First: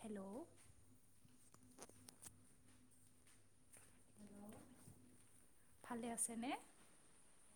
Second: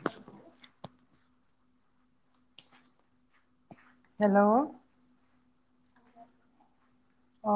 Hello [unintelligible] hello ভালে আছেনে?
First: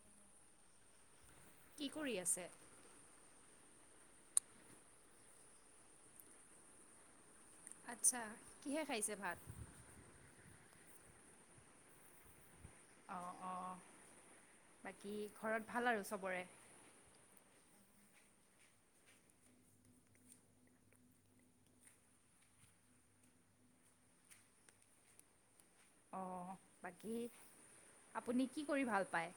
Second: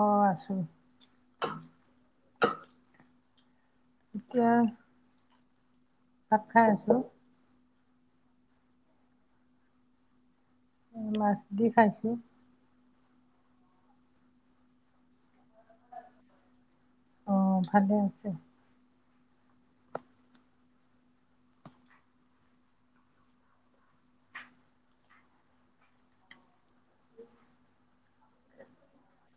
অ আছো কি কৰি আছে? এতিয়া ভাত খাই আছো আচ্ছা। কিহে খাইছে ভাত? মাছ দি খাইছো অ অ বাকী ঘৰত ভাল আৰু চবৰে অ ভালেই আছে অ, বাকী আপুনি কি কৰি ভাল পায়?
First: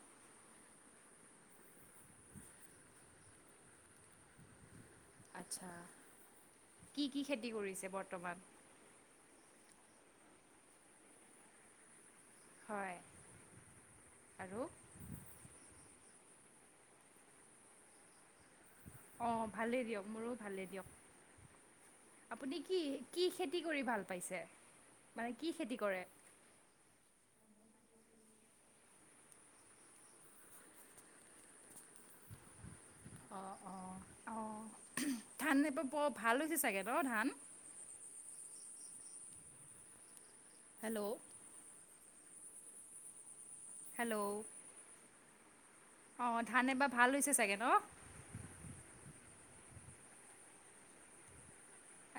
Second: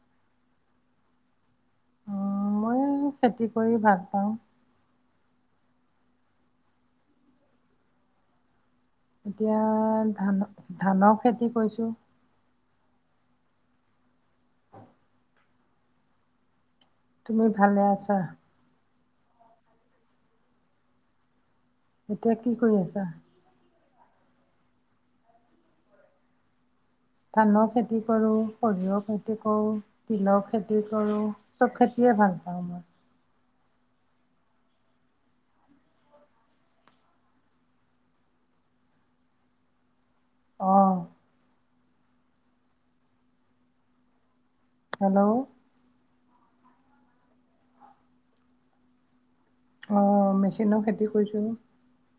উ মই খেতি কৰি ভাল পাওঁ। আচ্ছা। কি কি খেতি কৰিছে বৰ্তমান? এতিয়া ধান ধানৰ খেতি কৰিছো। হয়, আৰু? তুমি ভালে আছা? অ ভালেই দিয়ক মোৰো ভালেই এতিয়া দিয়ক আপুনি কৰি কি আছা কি খেতি কৰি ভাল? পাইছে। মানে কি খেতি কৰে? ধানৰ খেতি কৰোঁ, সৰিয়হ খেতি কৰোঁ, তিলৰ খেতি কৰো, চব খেতিয়ে ভাল পাওঁ মই অ অ অহ ধান এইবাৰ বৰ ভাল হৈছে চাগে ন ধান? অঁ হেল্ল' হেল্ল' হেল্ল' অ ধান এবাৰ ভাল হৈছে চাগে ন অ মেচিনৰ খেতি কৰিছোঁ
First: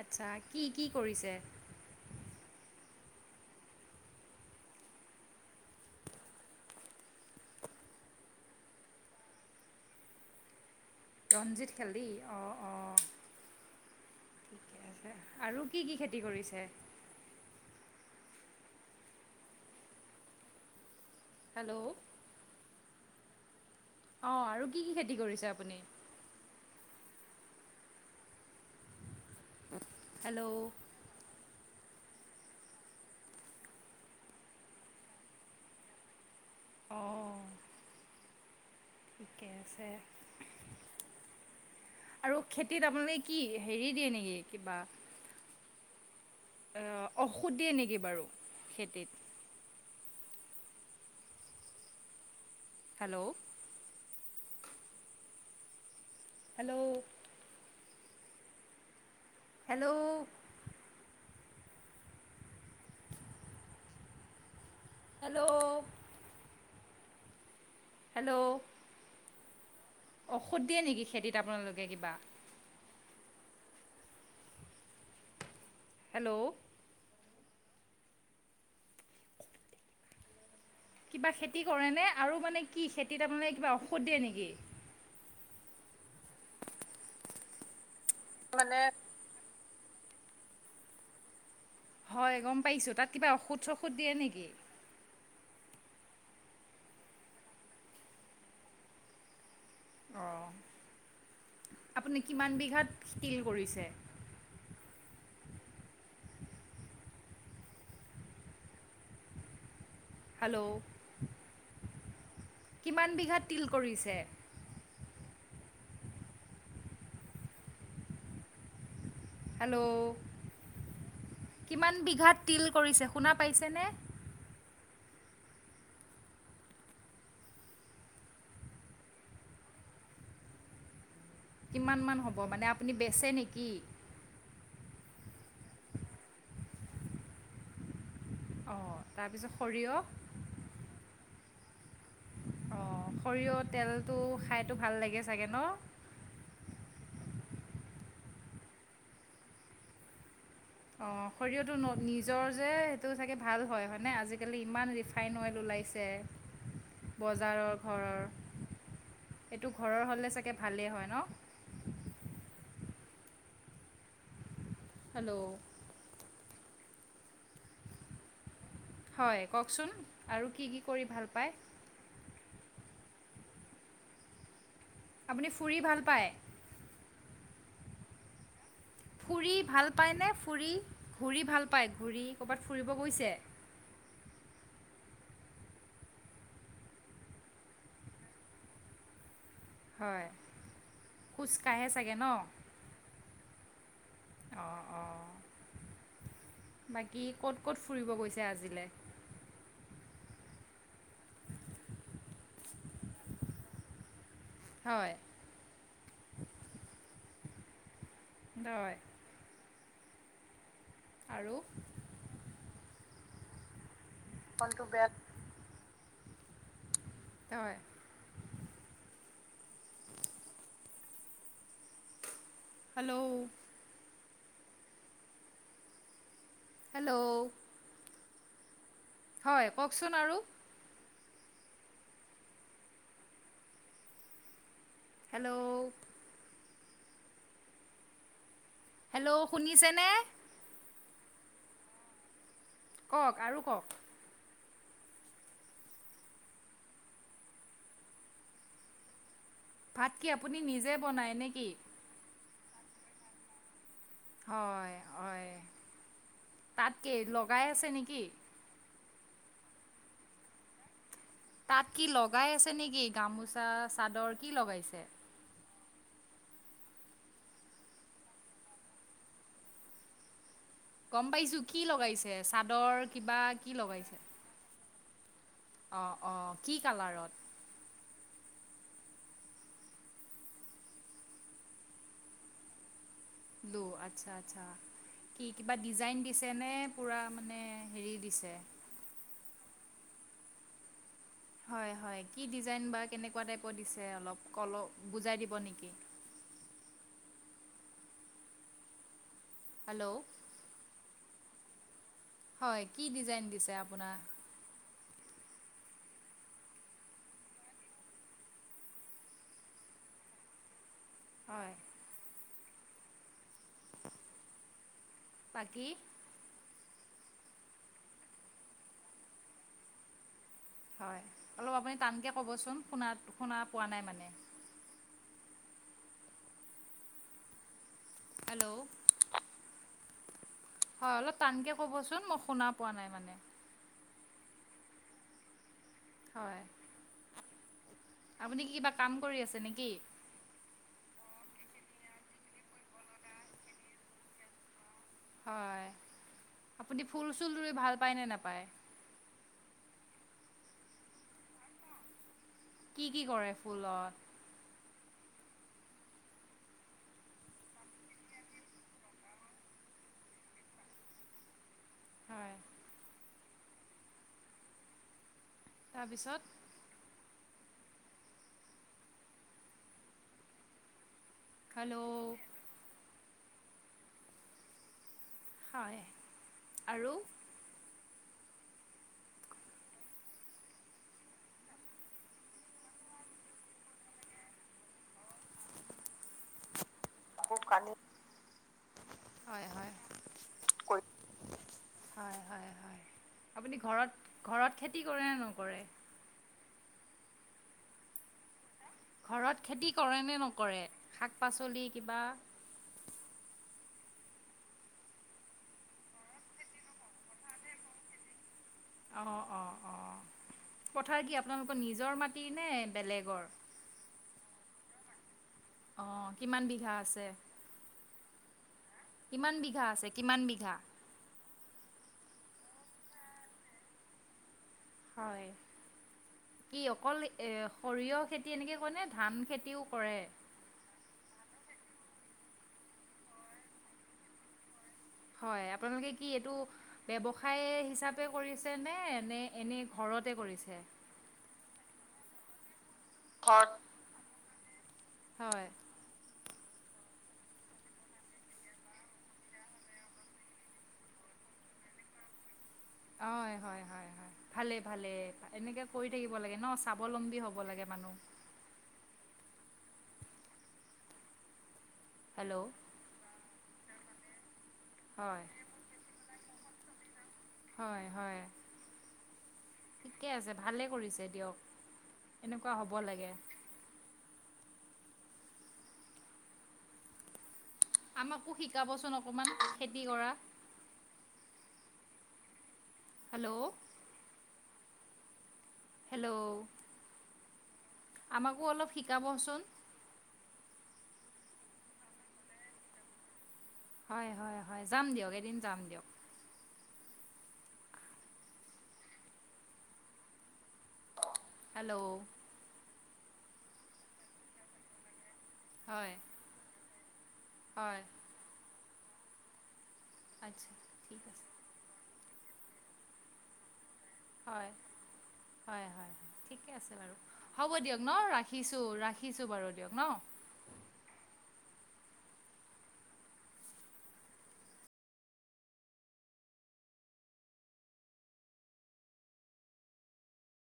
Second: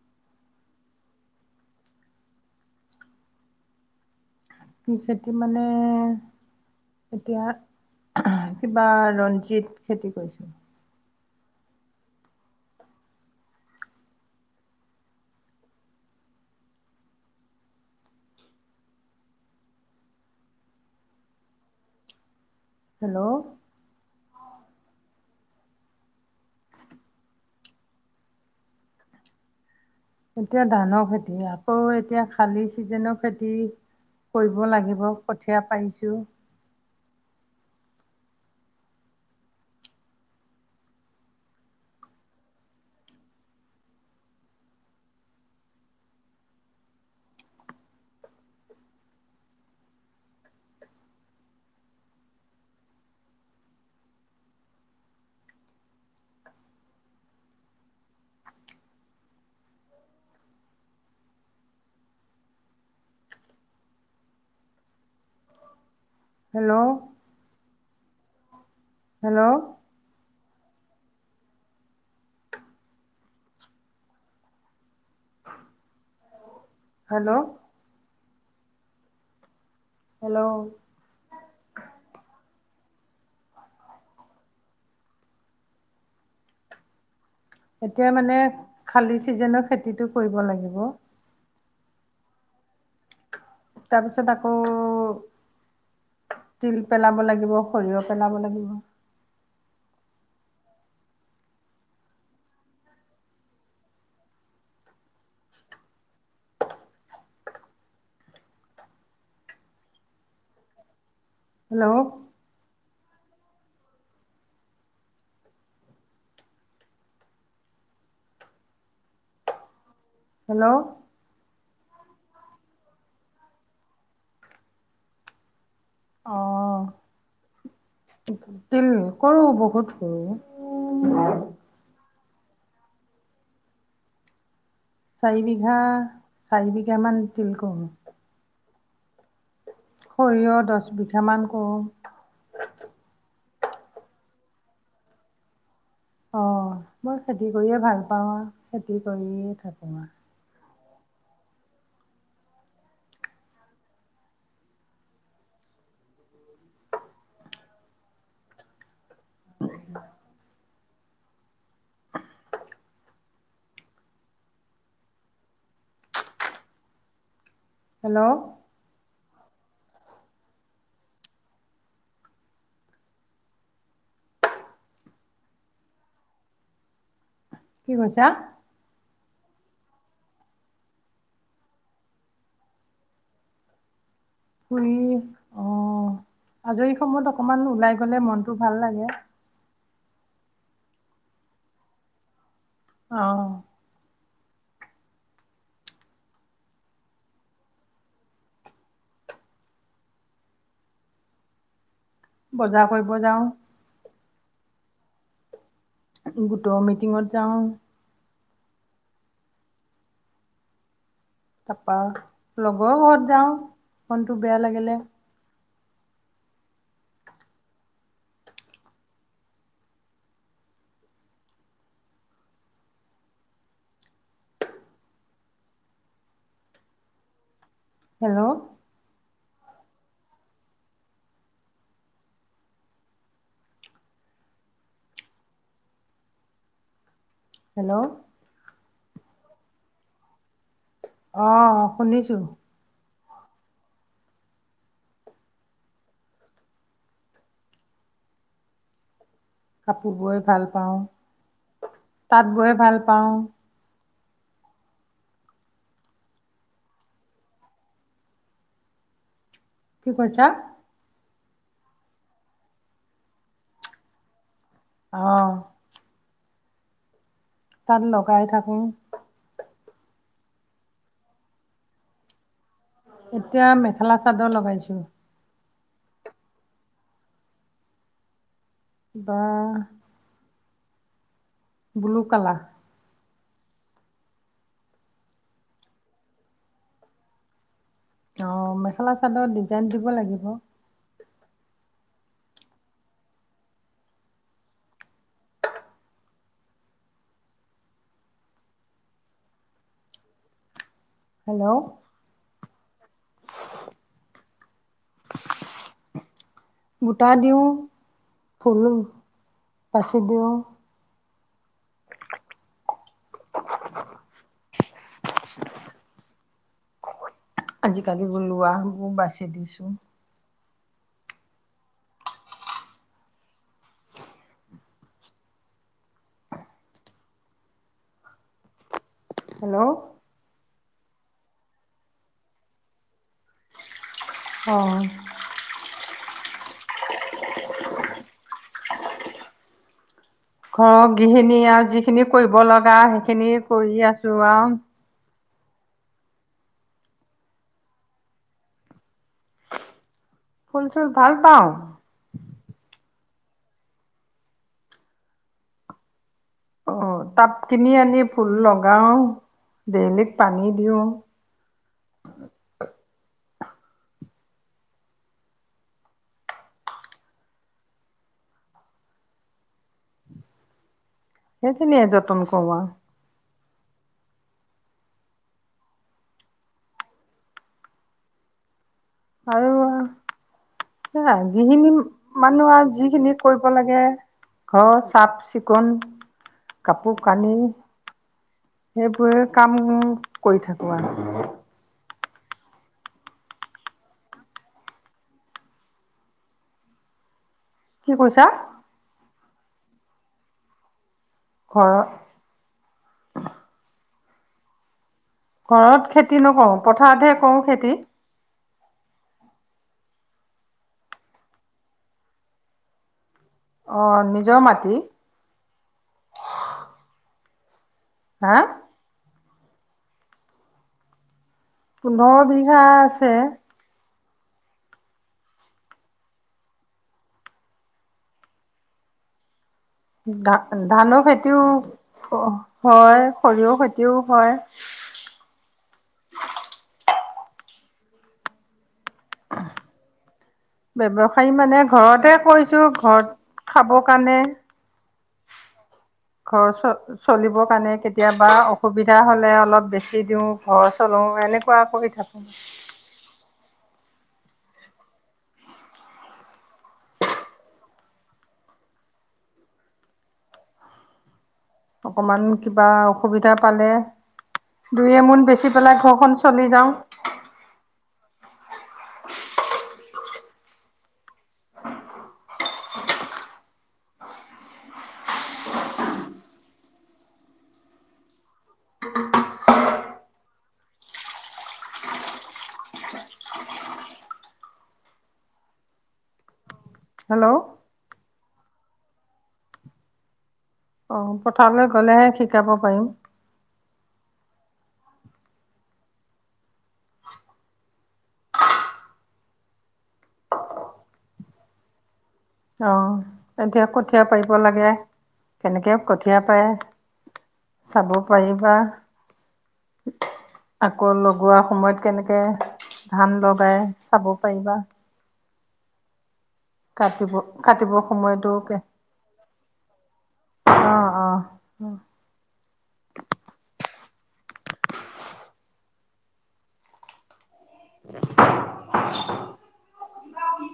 আচ্ছা কি কি কৰিছে কি খেতি মানে এতিয়া কিবা আহ ৰঞ্জিত খেতি কৰিছো ৰঞ্জিত খেতি অ অ ঠিকে আছে আৰু কি কি খেতি কৰিছে হেল্ল' হেল্ল' অ আৰু কি কি খেতি কৰিছে আপুনি হেল্ল' এতিয়া ধানৰ খেতি আকৌ এতিয়া খালি ছিজেনৰ খেতি কৰিব লাগিব কঠীয়া পাৰিছোঁ অ আৰু খেতিত আপোনালোকে কি হেৰী দিয়ে নেকি কিবা ঔষুধ দিয়ে নেকি বাৰু খেতিত hello hello hello hello hello hello hello ঔষধ দিয়ে নেকি খেতিত আপোনালোকে কিবা হেল্ল' হেল্ল' হেল্ল' কিবা খেতি কৰে নে আৰু মানে কি খেতিত আপুনালোকে কিবা ঔষধ দিয়ে নেকি এতিয়া মানে খালী চিজনৰ খেতি সেইটো কৰিব লাগিব হয় গম পাইছোঁ তাত কিবা ঔষুধ তাৰপিছত আকৌ তিল পেলাব লাগিব সৰিয়হ পেলাব লাগিব অ আপুনি কিমান বিঘাত তিল কৰিছে হেল্ল' হেল্ল' কিমান বিঘাত তিল কৰিছে হেল্ল' হেল্ল' কিমান বিঘাত তিল কৰিছে শুনা পাইছেনে অ তিল কৰোঁ বহুত কৰোঁ অ মানে আপুনি বেচে নেকি চাৰি বিঘা চাৰি বিঘা মান তিল কৰো অ তাৰপিছত সৰিয়হ সৰিয়হ দহ বিঘা মান অ অ সৰিয়হ তেলটো খাই ভাল লাগে চাগে ন অ মই খেতি কৰিয়ে ভাল পাওঁ আৰু খেতি কৰিয়ে থাকো আৰু অ শৰিয়হৰটো নিজৰ যে সেইটো চাগে ভাল হয় হয়নে আজিকালি ইমান ৰিফাইন অইল ওলাইছে বজাৰৰ ঘৰৰ এইটো ঘৰৰ হ'লে চাগে ভালে হয় হেল্ল' হেল্ল' হেল্ল' হয় কওক চোন আৰু কি কি কৰি ভাল পায় আপুনি ফুৰি ভাল পায় কি কৈছা ফুৰি ভাল পায়নে ফুৰি ঘূৰি ভাল পায় ঘূৰি কৰ বাত ফুৰিব গৈছে ঘৰি অ আজৰি সময়ত অকমান ওলাই গলে মনতটো ভাল লাগে হয় খোজকাৰে চাগে ন আহ অঁ অঁ বাকী ক'ত ক'ত ফুৰিব গৈছে আজিলৈ বজাৰ কৰিব যাওঁ হয় গোটৰ মিটিঙত যাওঁ হয় আৰু অহ লগৰ বহুত য মনটো বেয়া লাগিলে হয় হেল্ল' হেল্ল' হেল্ল' হয় কওকচোন আৰু হেল্ল' হেল্ল' হেল্ল' শুনিছে নে আহ শুনিছো কওক আৰু কওক ভাত কাপোৰ কি আপুনি নিজে বনাই নে কি তাত গৈ ভাল পাওঁ হয় হয় তাতকে লগাই আছে নেকি কি কৰিছা তাত কি লগাই আছে নেকি গামোচা চাদৰ কি লগাইছে অ তাত লগাই থাকো গম পাইছো কি লগাইছে চাদৰ কিবা এতিয়া মেখেলা চাদৰ লগাইছো অহ ', - অহ ', কি কালাৰত। বাহ ', ব্লু কালাৰ। লো আচ্ছা- আচ্ছা কি কিবা ডিজাইন দিছে নে পুৰা মানে হেৰি দিছে? অহ ', মেখেলা চাদৰ দি জান দিব লাগিব। হয় - হয় কি ডিজাইন বা কেনেকুৱা টাইপৰ দিছে অলপ বুজুৱাই দিব নেকি। হেল্ল', হেল্ল', হয় কি ডিজাইন দিছে আপোনাৰ? বুটা দিওঁ, ফুল পাচি দিওঁ। হয়। বাকী আজিকালি লোৱাবোৰ বাচি দিছো। হয় অলপ আপুনি টানকে কবচোন শুনা - শুনা পোৱা নাই মানে। হেল্ল', হেল্ল', হয় অলপ টানকে কবচোন মই শুনা পোৱা নাই মানে। অহ ', হয়। আপুনি কিবা কাম কৰি আছে নেকি? ঘৰৰ গিখিনি আৰু যিখিনি কৰিব লগা সেইখিনি কৰি আছো আৰু। হয় আপুনি ফুল চুল ৰুই ভাল পায় নে নাপায়? ফুল চুল ভাল পাওঁ। কি- কি কৰে ফুলত? অহ ', টাপ কিনি আনি ফুল লগাও দেইলি পানী দিও। হয় তাৰপিছত সেইখিনিয়ে হেল্ল'। যতন কৰো আৰু। হয় আৰু। আৰু হেই আৰু গৃহিনী মানুহ আৰু যিখিনি কৰিব লাগে ঘৰ চাফ চিকুণ কাপোৰ কানি, সেইবোৰে হয় কাম হয়। কৰি থাকো আৰু। আঁহ ', আপুনি ঘৰত - ঘৰত খেতি কৰে নে নকৰে? কি কৈছা। ঘৰত খেতি কৰে নে নকৰে? শাক পাচলি ঘৰৰ কিবা। ঘৰত খেতি নকৰো পথাৰতহে কৰো খেতি। অহ- অহ -অহ পথাৰ কি আপোনালোকৰ নিজৰ মাটি নে বেলেগৰ? অহ ', নিজৰ মাটি। অহ ', কিমান বিঘা আছে? হাহ ', কিমান বিঘা আছে কিমান বিঘা? পোন্ধৰ বিঘা আছে। হয় কি অকল এহ ', সৰিয়হ খেতি এনেকে কৰে নে ধান খেতিও? কৰে? অ হয় সৰিয়হ খেতিও হয় হয় আপোনালোকে কি এইটো ব্যৱসায় হিচাপে কৰিছেনে ব্যৱসায় মানে ঘৰতে কৈছোঁ ঘৰত খাব কাৰণে হয় ঘৰ চ চলিবৰ কাৰণে কেতিয়াবা অসুবিধা হ'লে অলপ বেছি দিওঁ ঘৰ চলো এনেকুৱা কৰি থাকোঁ অ হয় হয় হয় ভালে ভালে এনেকে কৰি থাকিব লাগে ন স্বাৱলম্বী হব লাগে মানুহ অকমান হেল্ল' কিবা অসুবিধা পালে দুই এমোন হয় বেচি পেলাই ঘৰখন চলি যাওঁ হয় হয় ঠিকে আছে ভালে কৰিছে দিয়ক এনেকুৱা হ'ব লাগে আমাকো শিকাবচোন অকমান খেতি কৰা হেল্ল' হেল্ল' হেল্ল' অঁ আমাকো অলপ শিকাবচোন অ পথাৰলৈ গলেহে শিকাব পাৰিম হয় হয় হয় যাম দিয়ক এদিন যাম দিয়ক হেল্ল' অ এতিয়া কঠিয়া পাৰিব লাগে কেনেকে হয় কঠীয়া পায়ে হয় চাব পাৰিবা আচ্ছা আকৌ ঠিক আছে লগোৱা সময়ত কেনেকৈ ধান লগাই চাব হয় পাৰিবা হয় হয় হয় ঠিক বাৰু কাটিব হ'ব দিয়ক কাটিবৰ ন সময়তো ৰাখিছো ৰাখিছো বাৰু দিয়ক ন উম [unintelligible]